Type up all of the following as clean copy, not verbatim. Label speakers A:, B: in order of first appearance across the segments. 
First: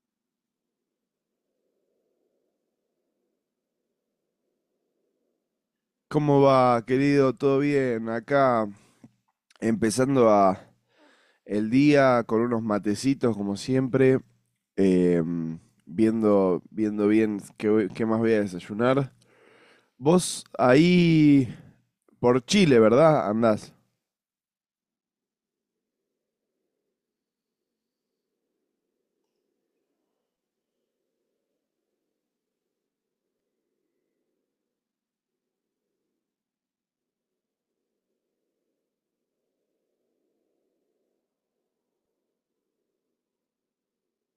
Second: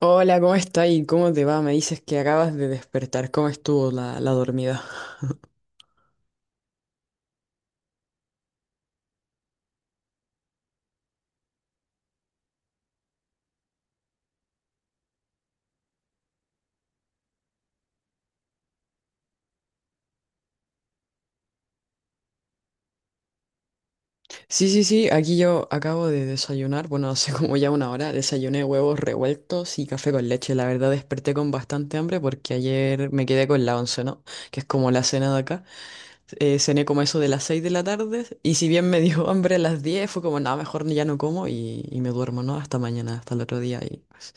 A: Hola, ¿cómo está y cómo te va? Me dices que acabas de despertar. ¿Cómo estuvo la dormida?
B: ¿Cómo va, querido? ¿Todo bien? Acá empezando a el día con unos matecitos, como siempre, em, viendo bien qué, qué más voy a desayunar. Vos ahí por Chile, ¿verdad? Andás.
A: Sí, sí, sí, aquí yo acabo de desayunar. Bueno, hace como ya una hora. Desayuné huevos revueltos y café con leche. La verdad desperté con bastante hambre porque ayer me quedé con la once, ¿no? Que es como la cena de acá. Cené como eso de las 6 de la tarde y si bien me dio hambre a las 10 fue como, nada, mejor ya no como y me duermo, ¿no? Hasta mañana, hasta el otro día. Y pues,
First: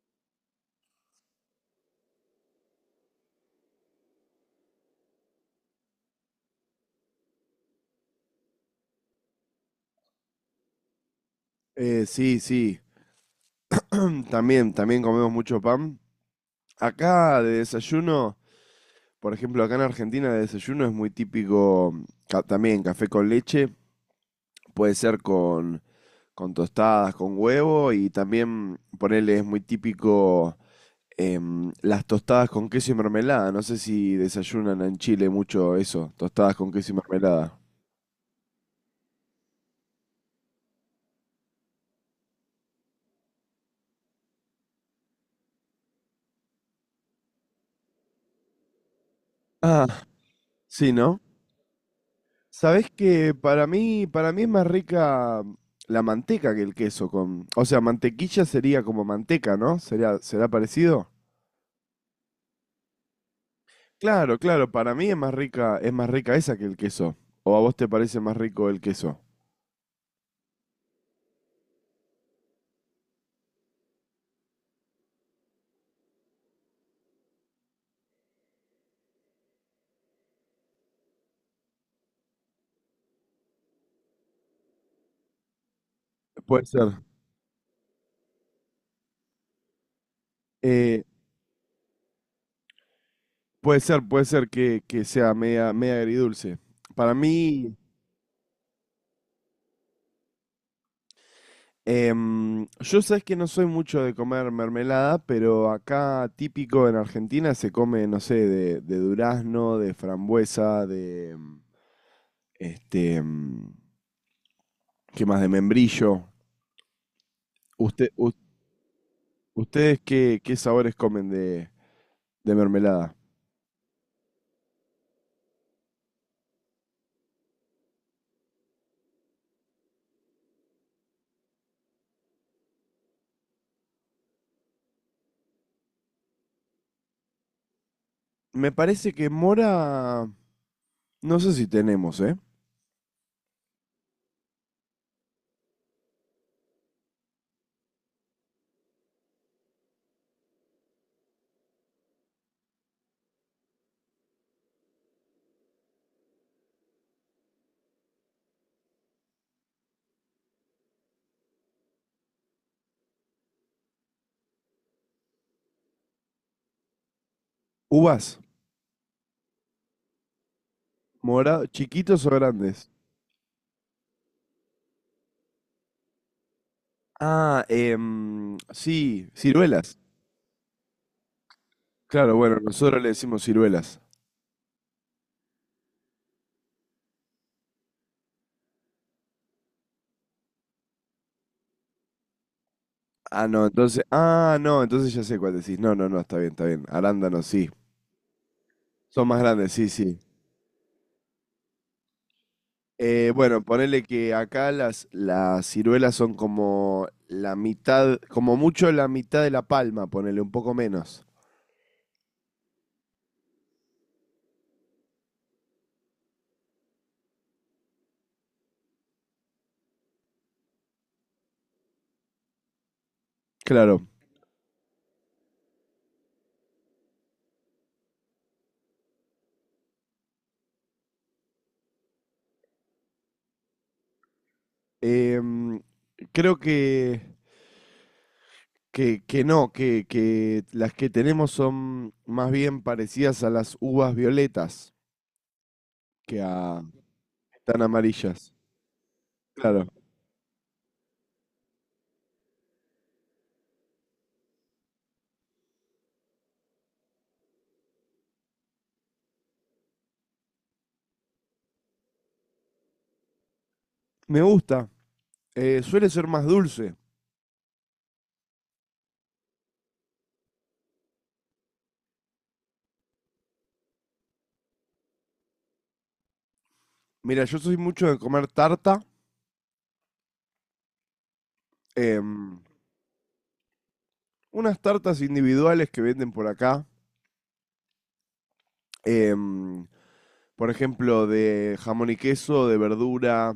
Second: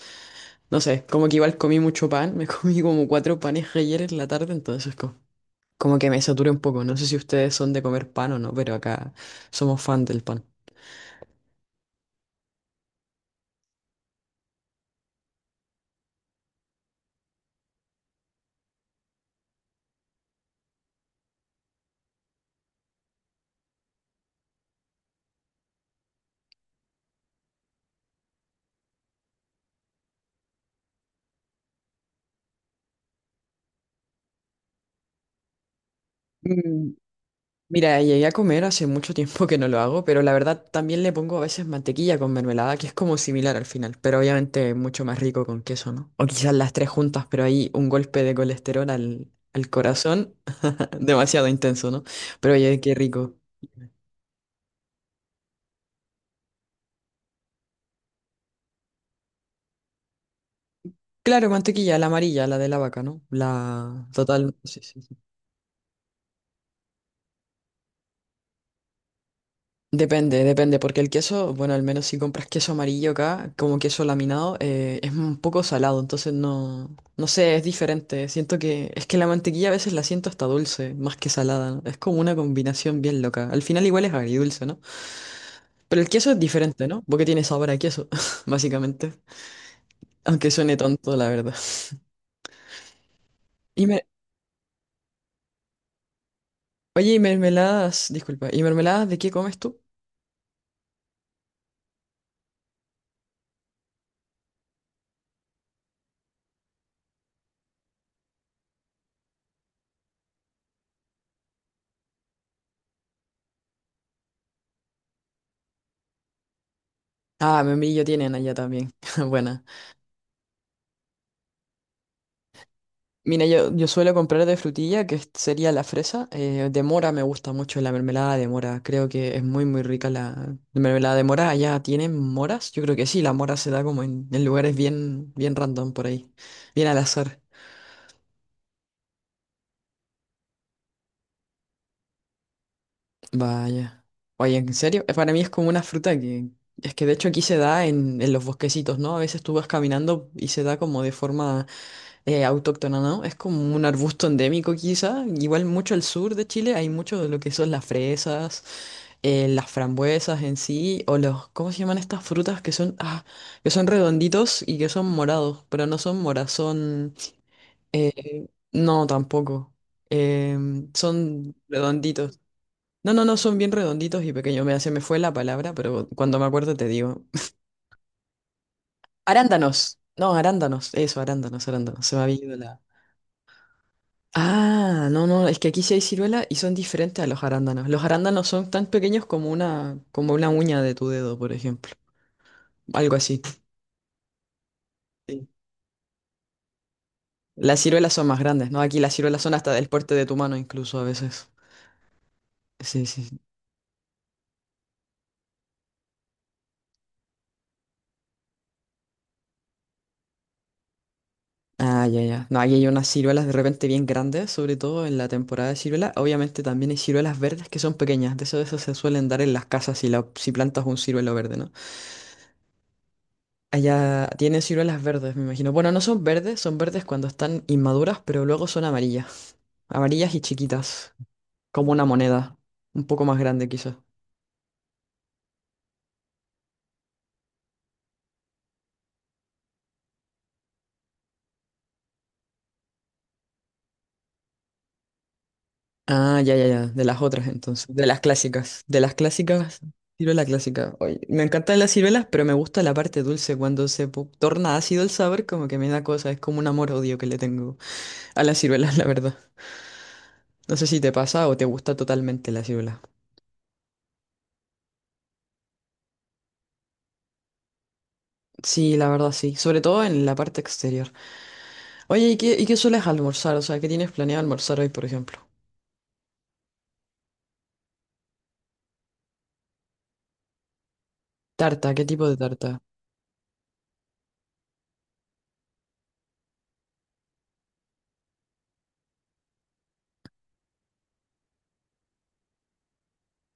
A: no sé, como que igual comí mucho pan. Me comí como cuatro panes ayer en la tarde, entonces como, como que me saturé un poco. No sé si ustedes son de comer pan o no, pero acá somos fan del pan.
B: Sí, sí. También, también comemos mucho pan. Acá de desayuno, por ejemplo, acá en Argentina de desayuno es muy típico también café con leche. Puede ser con tostadas, con huevo y también ponerle es muy típico, las tostadas con queso y mermelada. No sé si desayunan en Chile mucho eso, tostadas con
A: Mm,
B: queso y mermelada.
A: mira, llegué a comer hace mucho tiempo que no lo hago, pero la verdad también le pongo a veces mantequilla con mermelada, que es como similar al final, pero obviamente mucho más rico con queso, ¿no? O quizás las tres juntas, pero ahí un golpe de colesterol al
B: Ah,
A: corazón,
B: sí, ¿no?
A: demasiado intenso, ¿no? Pero oye,
B: Sabés
A: qué
B: que
A: rico.
B: para mí es más rica, la manteca que el queso con, o sea, mantequilla sería como manteca, ¿no? ¿Sería, será parecido?
A: Claro, mantequilla, la amarilla, la de la vaca, ¿no? La
B: Claro,
A: total,
B: claro,
A: sí,
B: para
A: sí.
B: mí es más rica esa que el queso. ¿O a vos te parece más rico el queso?
A: Depende, depende, porque el queso, bueno, al menos si compras queso amarillo acá, como queso laminado, es un poco salado, entonces no, no sé, es diferente. Siento que es que la mantequilla a veces la siento hasta dulce, más que salada, ¿no? Es como una combinación bien loca. Al final igual es agridulce, ¿no? Pero el queso es
B: Puede
A: diferente,
B: ser.
A: ¿no? Porque tiene sabor a queso, básicamente. Aunque suene
B: Eh,
A: tonto, la verdad.
B: Puede
A: Y me,
B: ser, puede ser que sea media, media agridulce.
A: oye,
B: Para
A: y
B: mí,
A: mermeladas, disculpa, ¿y mermeladas de qué comes tú?
B: yo sabes que no soy mucho de comer mermelada, pero acá típico en Argentina se come, no sé, de durazno, de frambuesa, de este, ¿qué más? De membrillo.
A: Ah, membrillo
B: Usted, u-
A: tienen allá también. Buena.
B: ¿Ustedes qué, qué sabores comen de mermelada?
A: Mira, yo suelo comprar de frutilla, que es- sería la fresa. De mora me gusta mucho la mermelada de mora. Creo que es muy rica la mermelada de mora. ¿Allá tienen moras? Yo creo que sí, la mora se da como en lugares bien, bien random por ahí. Bien al azar.
B: Me parece que mora, no sé si tenemos, ¿eh?
A: Vaya. Oye, ¿en serio? Para mí es como una fruta que... Es que de hecho aquí se da en los bosquecitos, ¿no? A veces tú vas caminando y se da como de forma autóctona, ¿no? Es como un arbusto endémico quizá. Igual mucho al sur de Chile hay mucho de lo que son las fresas, las frambuesas en sí, o los, ¿cómo se llaman estas frutas que son, ah, que son redonditos y que son morados, pero no son moras, son,
B: Uvas,
A: eh, no, tampoco. Son
B: mora, chiquitos o
A: redonditos.
B: grandes.
A: No, no, no, son bien redonditos y pequeños. Me se me fue la palabra, pero cuando me acuerdo te digo.
B: Ah, sí. Ciruelas.
A: Arándanos. No, arándanos. Eso, arándanos, arándanos. Se me había
B: Claro,
A: ido
B: bueno,
A: la...
B: nosotros le decimos ciruelas.
A: Ah, no, no, es que aquí sí hay ciruela y son diferentes a los arándanos. Los arándanos son tan pequeños como una uña de tu dedo, por ejemplo. Algo así.
B: Ah, no, entonces. Ah, no, entonces ya sé
A: Sí.
B: cuál decís. No, no, no, está bien, está bien. Arándanos, sí.
A: Las ciruelas son más grandes, ¿no? Aquí las
B: Son más
A: ciruelas son
B: grandes,
A: hasta del
B: sí,
A: porte
B: sí.
A: de tu mano incluso a veces. Sí, sí, sí.
B: Bueno, ponele que acá las ciruelas son como la mitad, como mucho la mitad de la palma, ponele un poco menos.
A: Ah, ya, ya. No, aquí hay unas ciruelas de repente bien grandes, sobre todo en la temporada de ciruela. Obviamente también hay ciruelas verdes que son pequeñas. De eso se suelen dar en las casas si, la, si plantas un ciruelo verde, ¿no?
B: Claro.
A: Allá tiene ciruelas verdes, me imagino. Bueno, no son verdes, son verdes cuando están inmaduras, pero luego son amarillas. Amarillas y chiquitas, como una moneda, un poco más grande quizás.
B: Em, creo que no, que las que tenemos son más bien parecidas a las uvas violetas
A: Ah,
B: que
A: ya, ya,
B: a,
A: ya, de las otras
B: tan
A: entonces,
B: amarillas.
A: de las clásicas,
B: Claro.
A: ciruela clásica. Oye, me encantan las ciruelas, pero me gusta la parte dulce, cuando se po- torna ácido el sabor, como que me da cosa, es como un amor-odio que le tengo a las ciruelas, la verdad. No sé si te pasa o te gusta totalmente la ciruela.
B: Me gusta. Suele ser más dulce.
A: Sí, la verdad sí, sobre todo en la parte exterior. Oye, ¿y qué sueles almorzar? O sea, ¿qué tienes planeado almorzar hoy, por ejemplo?
B: Mira, yo soy mucho de comer tarta.
A: Tarta, ¿qué tipo de
B: em,
A: tarta?
B: Unas tartas individuales que venden por acá. em, por ejemplo, de jamón y queso, de verdura,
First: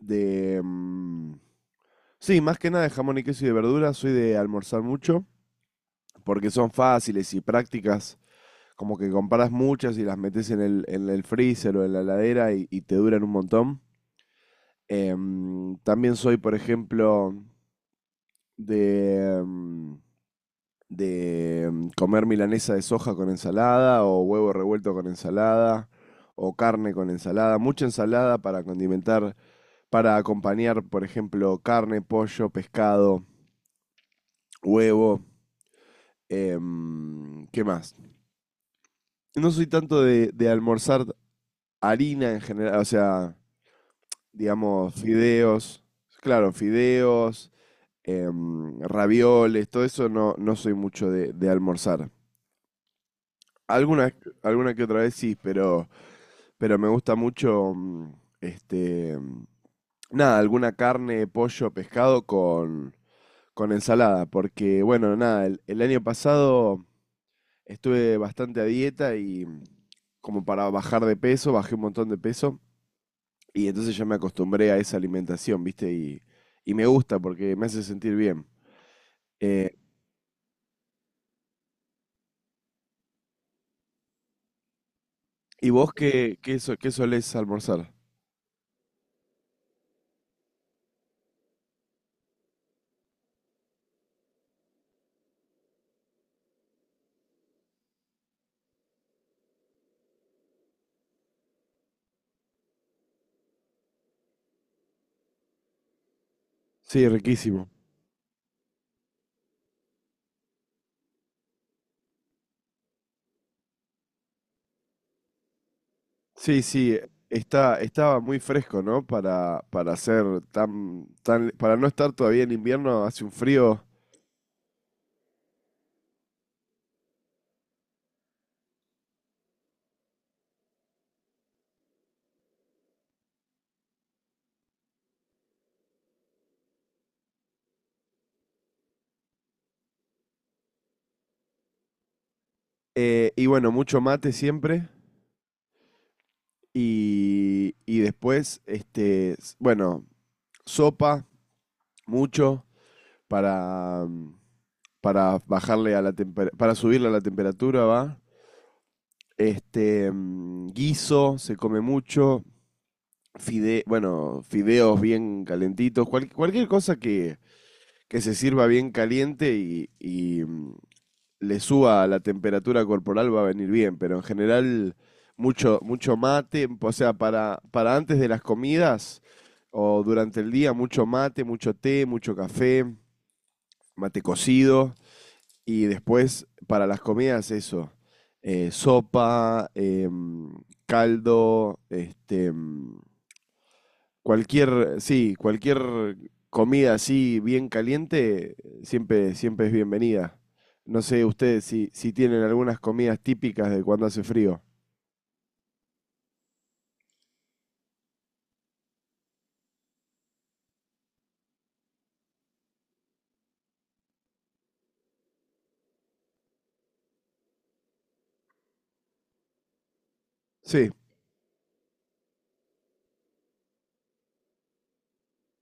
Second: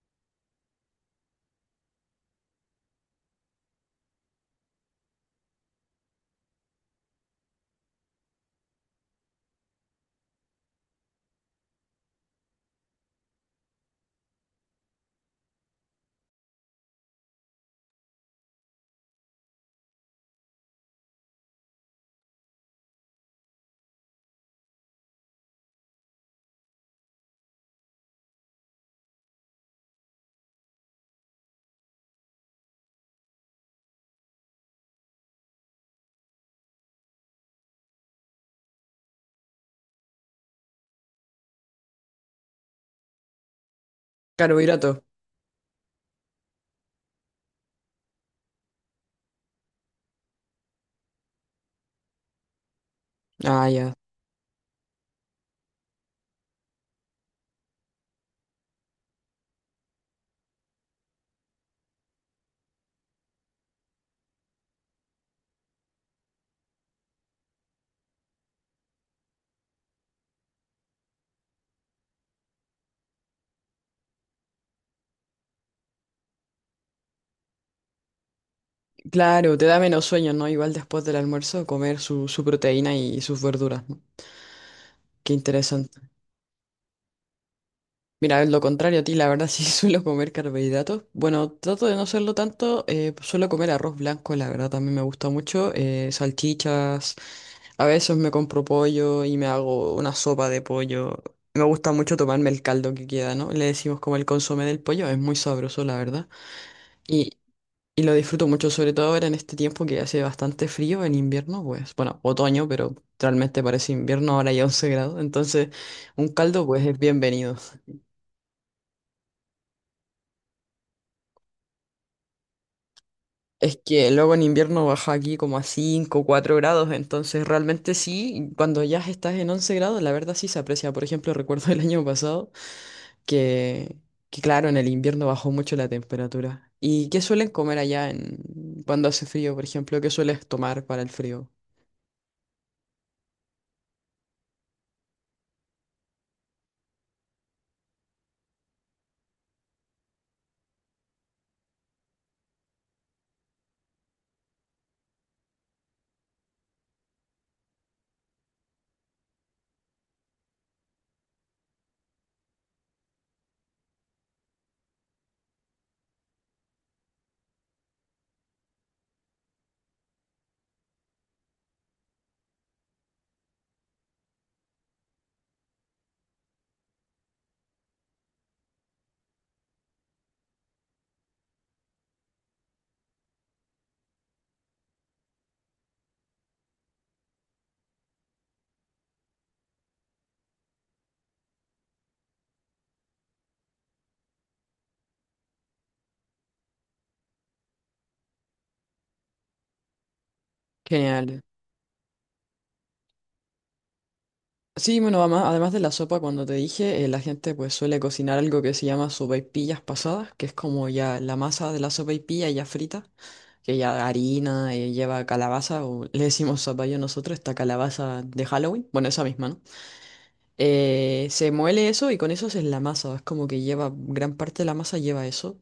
B: de... sí, más que nada de jamón y queso y de verdura. Soy de almorzar mucho porque son fáciles y prácticas. Como que compras muchas y las metes en el freezer o en la heladera y te duran un montón. También soy, por ejemplo, de, mm, de comer milanesa de soja con ensalada o huevo revuelto con ensalada o carne con ensalada, mucha ensalada para condimentar, para acompañar, por ejemplo, carne, pollo, pescado, huevo, ¿qué más? No soy tanto de almorzar harina en general, o sea, digamos,
A: Carbohidrato.
B: fideos, claro, fideos, ravioles, todo eso no, no soy mucho de almorzar.
A: Ah, ya.
B: Alguna, alguna que otra vez sí, pero me gusta mucho, este, mm, nada, alguna carne, pollo, pescado con ensalada, porque bueno, nada, el año pasado estuve bastante a dieta y, como para bajar de peso, bajé un montón de peso y entonces ya me acostumbré a esa alimentación, ¿viste? Y me gusta porque me hace sentir bien.
A: Claro, te
B: Eh,
A: da menos sueño, ¿no? Igual después del almuerzo comer su proteína y sus verduras, ¿no? Qué
B: ¿Y vos
A: interesante.
B: qué, qué, qué solés almorzar?
A: Mira, lo contrario a ti, la verdad sí suelo comer carbohidratos. Bueno, trato de no hacerlo tanto, suelo comer arroz blanco, la verdad también me gusta mucho, salchichas. A veces me compro pollo y me hago una sopa de pollo. Me gusta mucho tomarme el caldo que queda, ¿no? Le decimos como el consomé del pollo, es muy sabroso, la verdad.
B: Sí,
A: Y,
B: riquísimo.
A: y lo disfruto mucho, sobre todo ahora en este tiempo que hace bastante frío en invierno, pues, bueno, otoño, pero realmente parece invierno, ahora hay 11 grados, entonces un
B: Sí,
A: caldo pues es
B: sí,
A: bienvenido.
B: está, estaba muy fresco, ¿no? Para ser tan, tan, para no estar todavía en invierno, hace un
A: Es
B: frío.
A: que luego en invierno baja aquí como a 5, 4 grados, entonces realmente sí, cuando ya estás en 11 grados, la verdad sí se aprecia. Por ejemplo, recuerdo el año pasado. que, que claro, en el invierno bajó mucho la temperatura. ¿Y qué suelen comer allá en, cuando hace frío, por ejemplo? ¿Qué sueles tomar para el frío?
B: Y bueno, mucho mate siempre. Y después, este, bueno, sopa, mucho, para, para bajarle a la temperatura, para subirle a la temperatura, ¿va? Este, guiso, se come mucho. Bueno, fideos bien calentitos, cualquier cosa que se sirva bien caliente y, le suba a la temperatura corporal va a venir bien, pero en general mucho, mucho mate, o sea, para antes de las comidas o durante el día mucho mate, mucho té, mucho café, mate cocido y después para las comidas eso, sopa, caldo, este, cualquier, sí, cualquier comida así bien caliente siempre, siempre es bienvenida. No sé
A: Genial.
B: ustedes si, si tienen algunas comidas típicas de cuando hace frío.
A: Sí, bueno, ama- además de la sopa, cuando te dije, la gente pues suele cocinar algo que se llama sopaipillas pasadas, que es como ya la masa de la sopaipilla ya frita, que ya harina, lleva calabaza, o le decimos zapallo nosotros, esta calabaza de Halloween, bueno, esa misma, ¿no?
B: Sí,
A: Se muele eso y con eso es la masa. Es como que lleva, gran parte de la masa lleva eso.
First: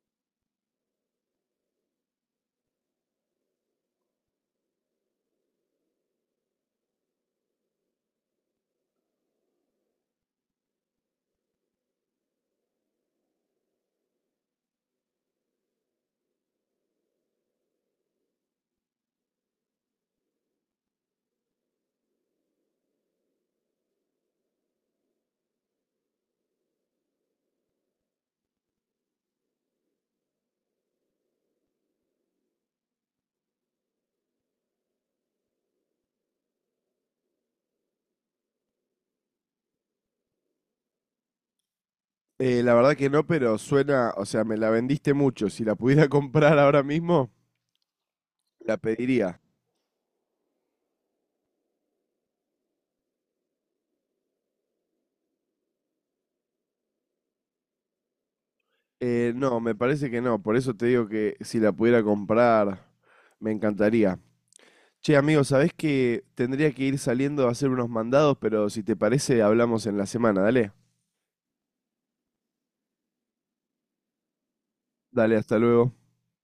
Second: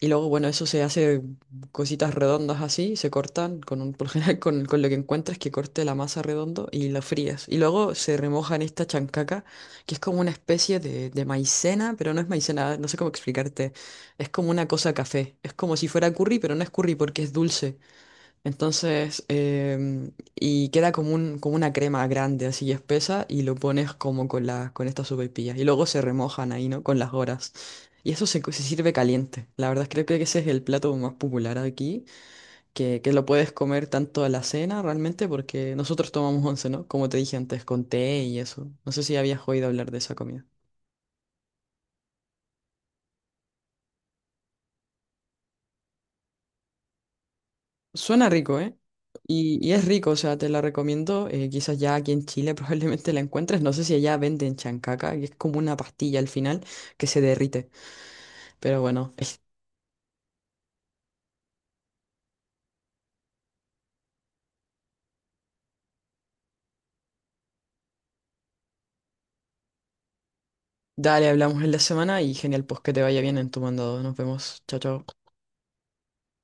A: Y luego, bueno, eso se hace cositas redondas así, se cortan con un, por lo general con lo que encuentras que corte la masa redondo y lo frías. Y luego se remoja en esta chancaca, que es como una especie de maicena, pero no es maicena, no sé cómo explicarte. Es como una cosa café. Es como si fuera curry, pero no es curry porque es dulce. Entonces, y queda como un, como una crema grande, así espesa, y lo pones como con la, con estas sopaipillas. Y luego se remojan ahí, ¿no? Con las horas. Y eso se, co- se sirve caliente. La verdad, creo, creo que ese es el plato más popular aquí, que lo puedes comer tanto a la cena realmente, porque nosotros tomamos once, ¿no? Como te dije antes, con té y eso. No sé si habías oído hablar de esa comida.
B: la verdad que no, pero suena, o sea, me la vendiste mucho. Si la pudiera comprar ahora mismo,
A: Suena rico, ¿eh?
B: la pediría.
A: Y es rico, o sea, te la recomiendo. Quizás ya aquí en Chile probablemente la encuentres. No sé si allá venden chancaca, que es como una pastilla al final que se derrite. Pero bueno, es-
B: No, me parece que no. Por eso te digo que si la pudiera comprar, me encantaría. Che, amigo, sabés que tendría que ir saliendo a hacer unos mandados, pero si te parece, hablamos en la semana. Dale,
A: dale, hablamos en la semana y genial, pues que te vaya bien en tu mandado. Nos vemos. Chao, chao.
B: dale, hasta luego.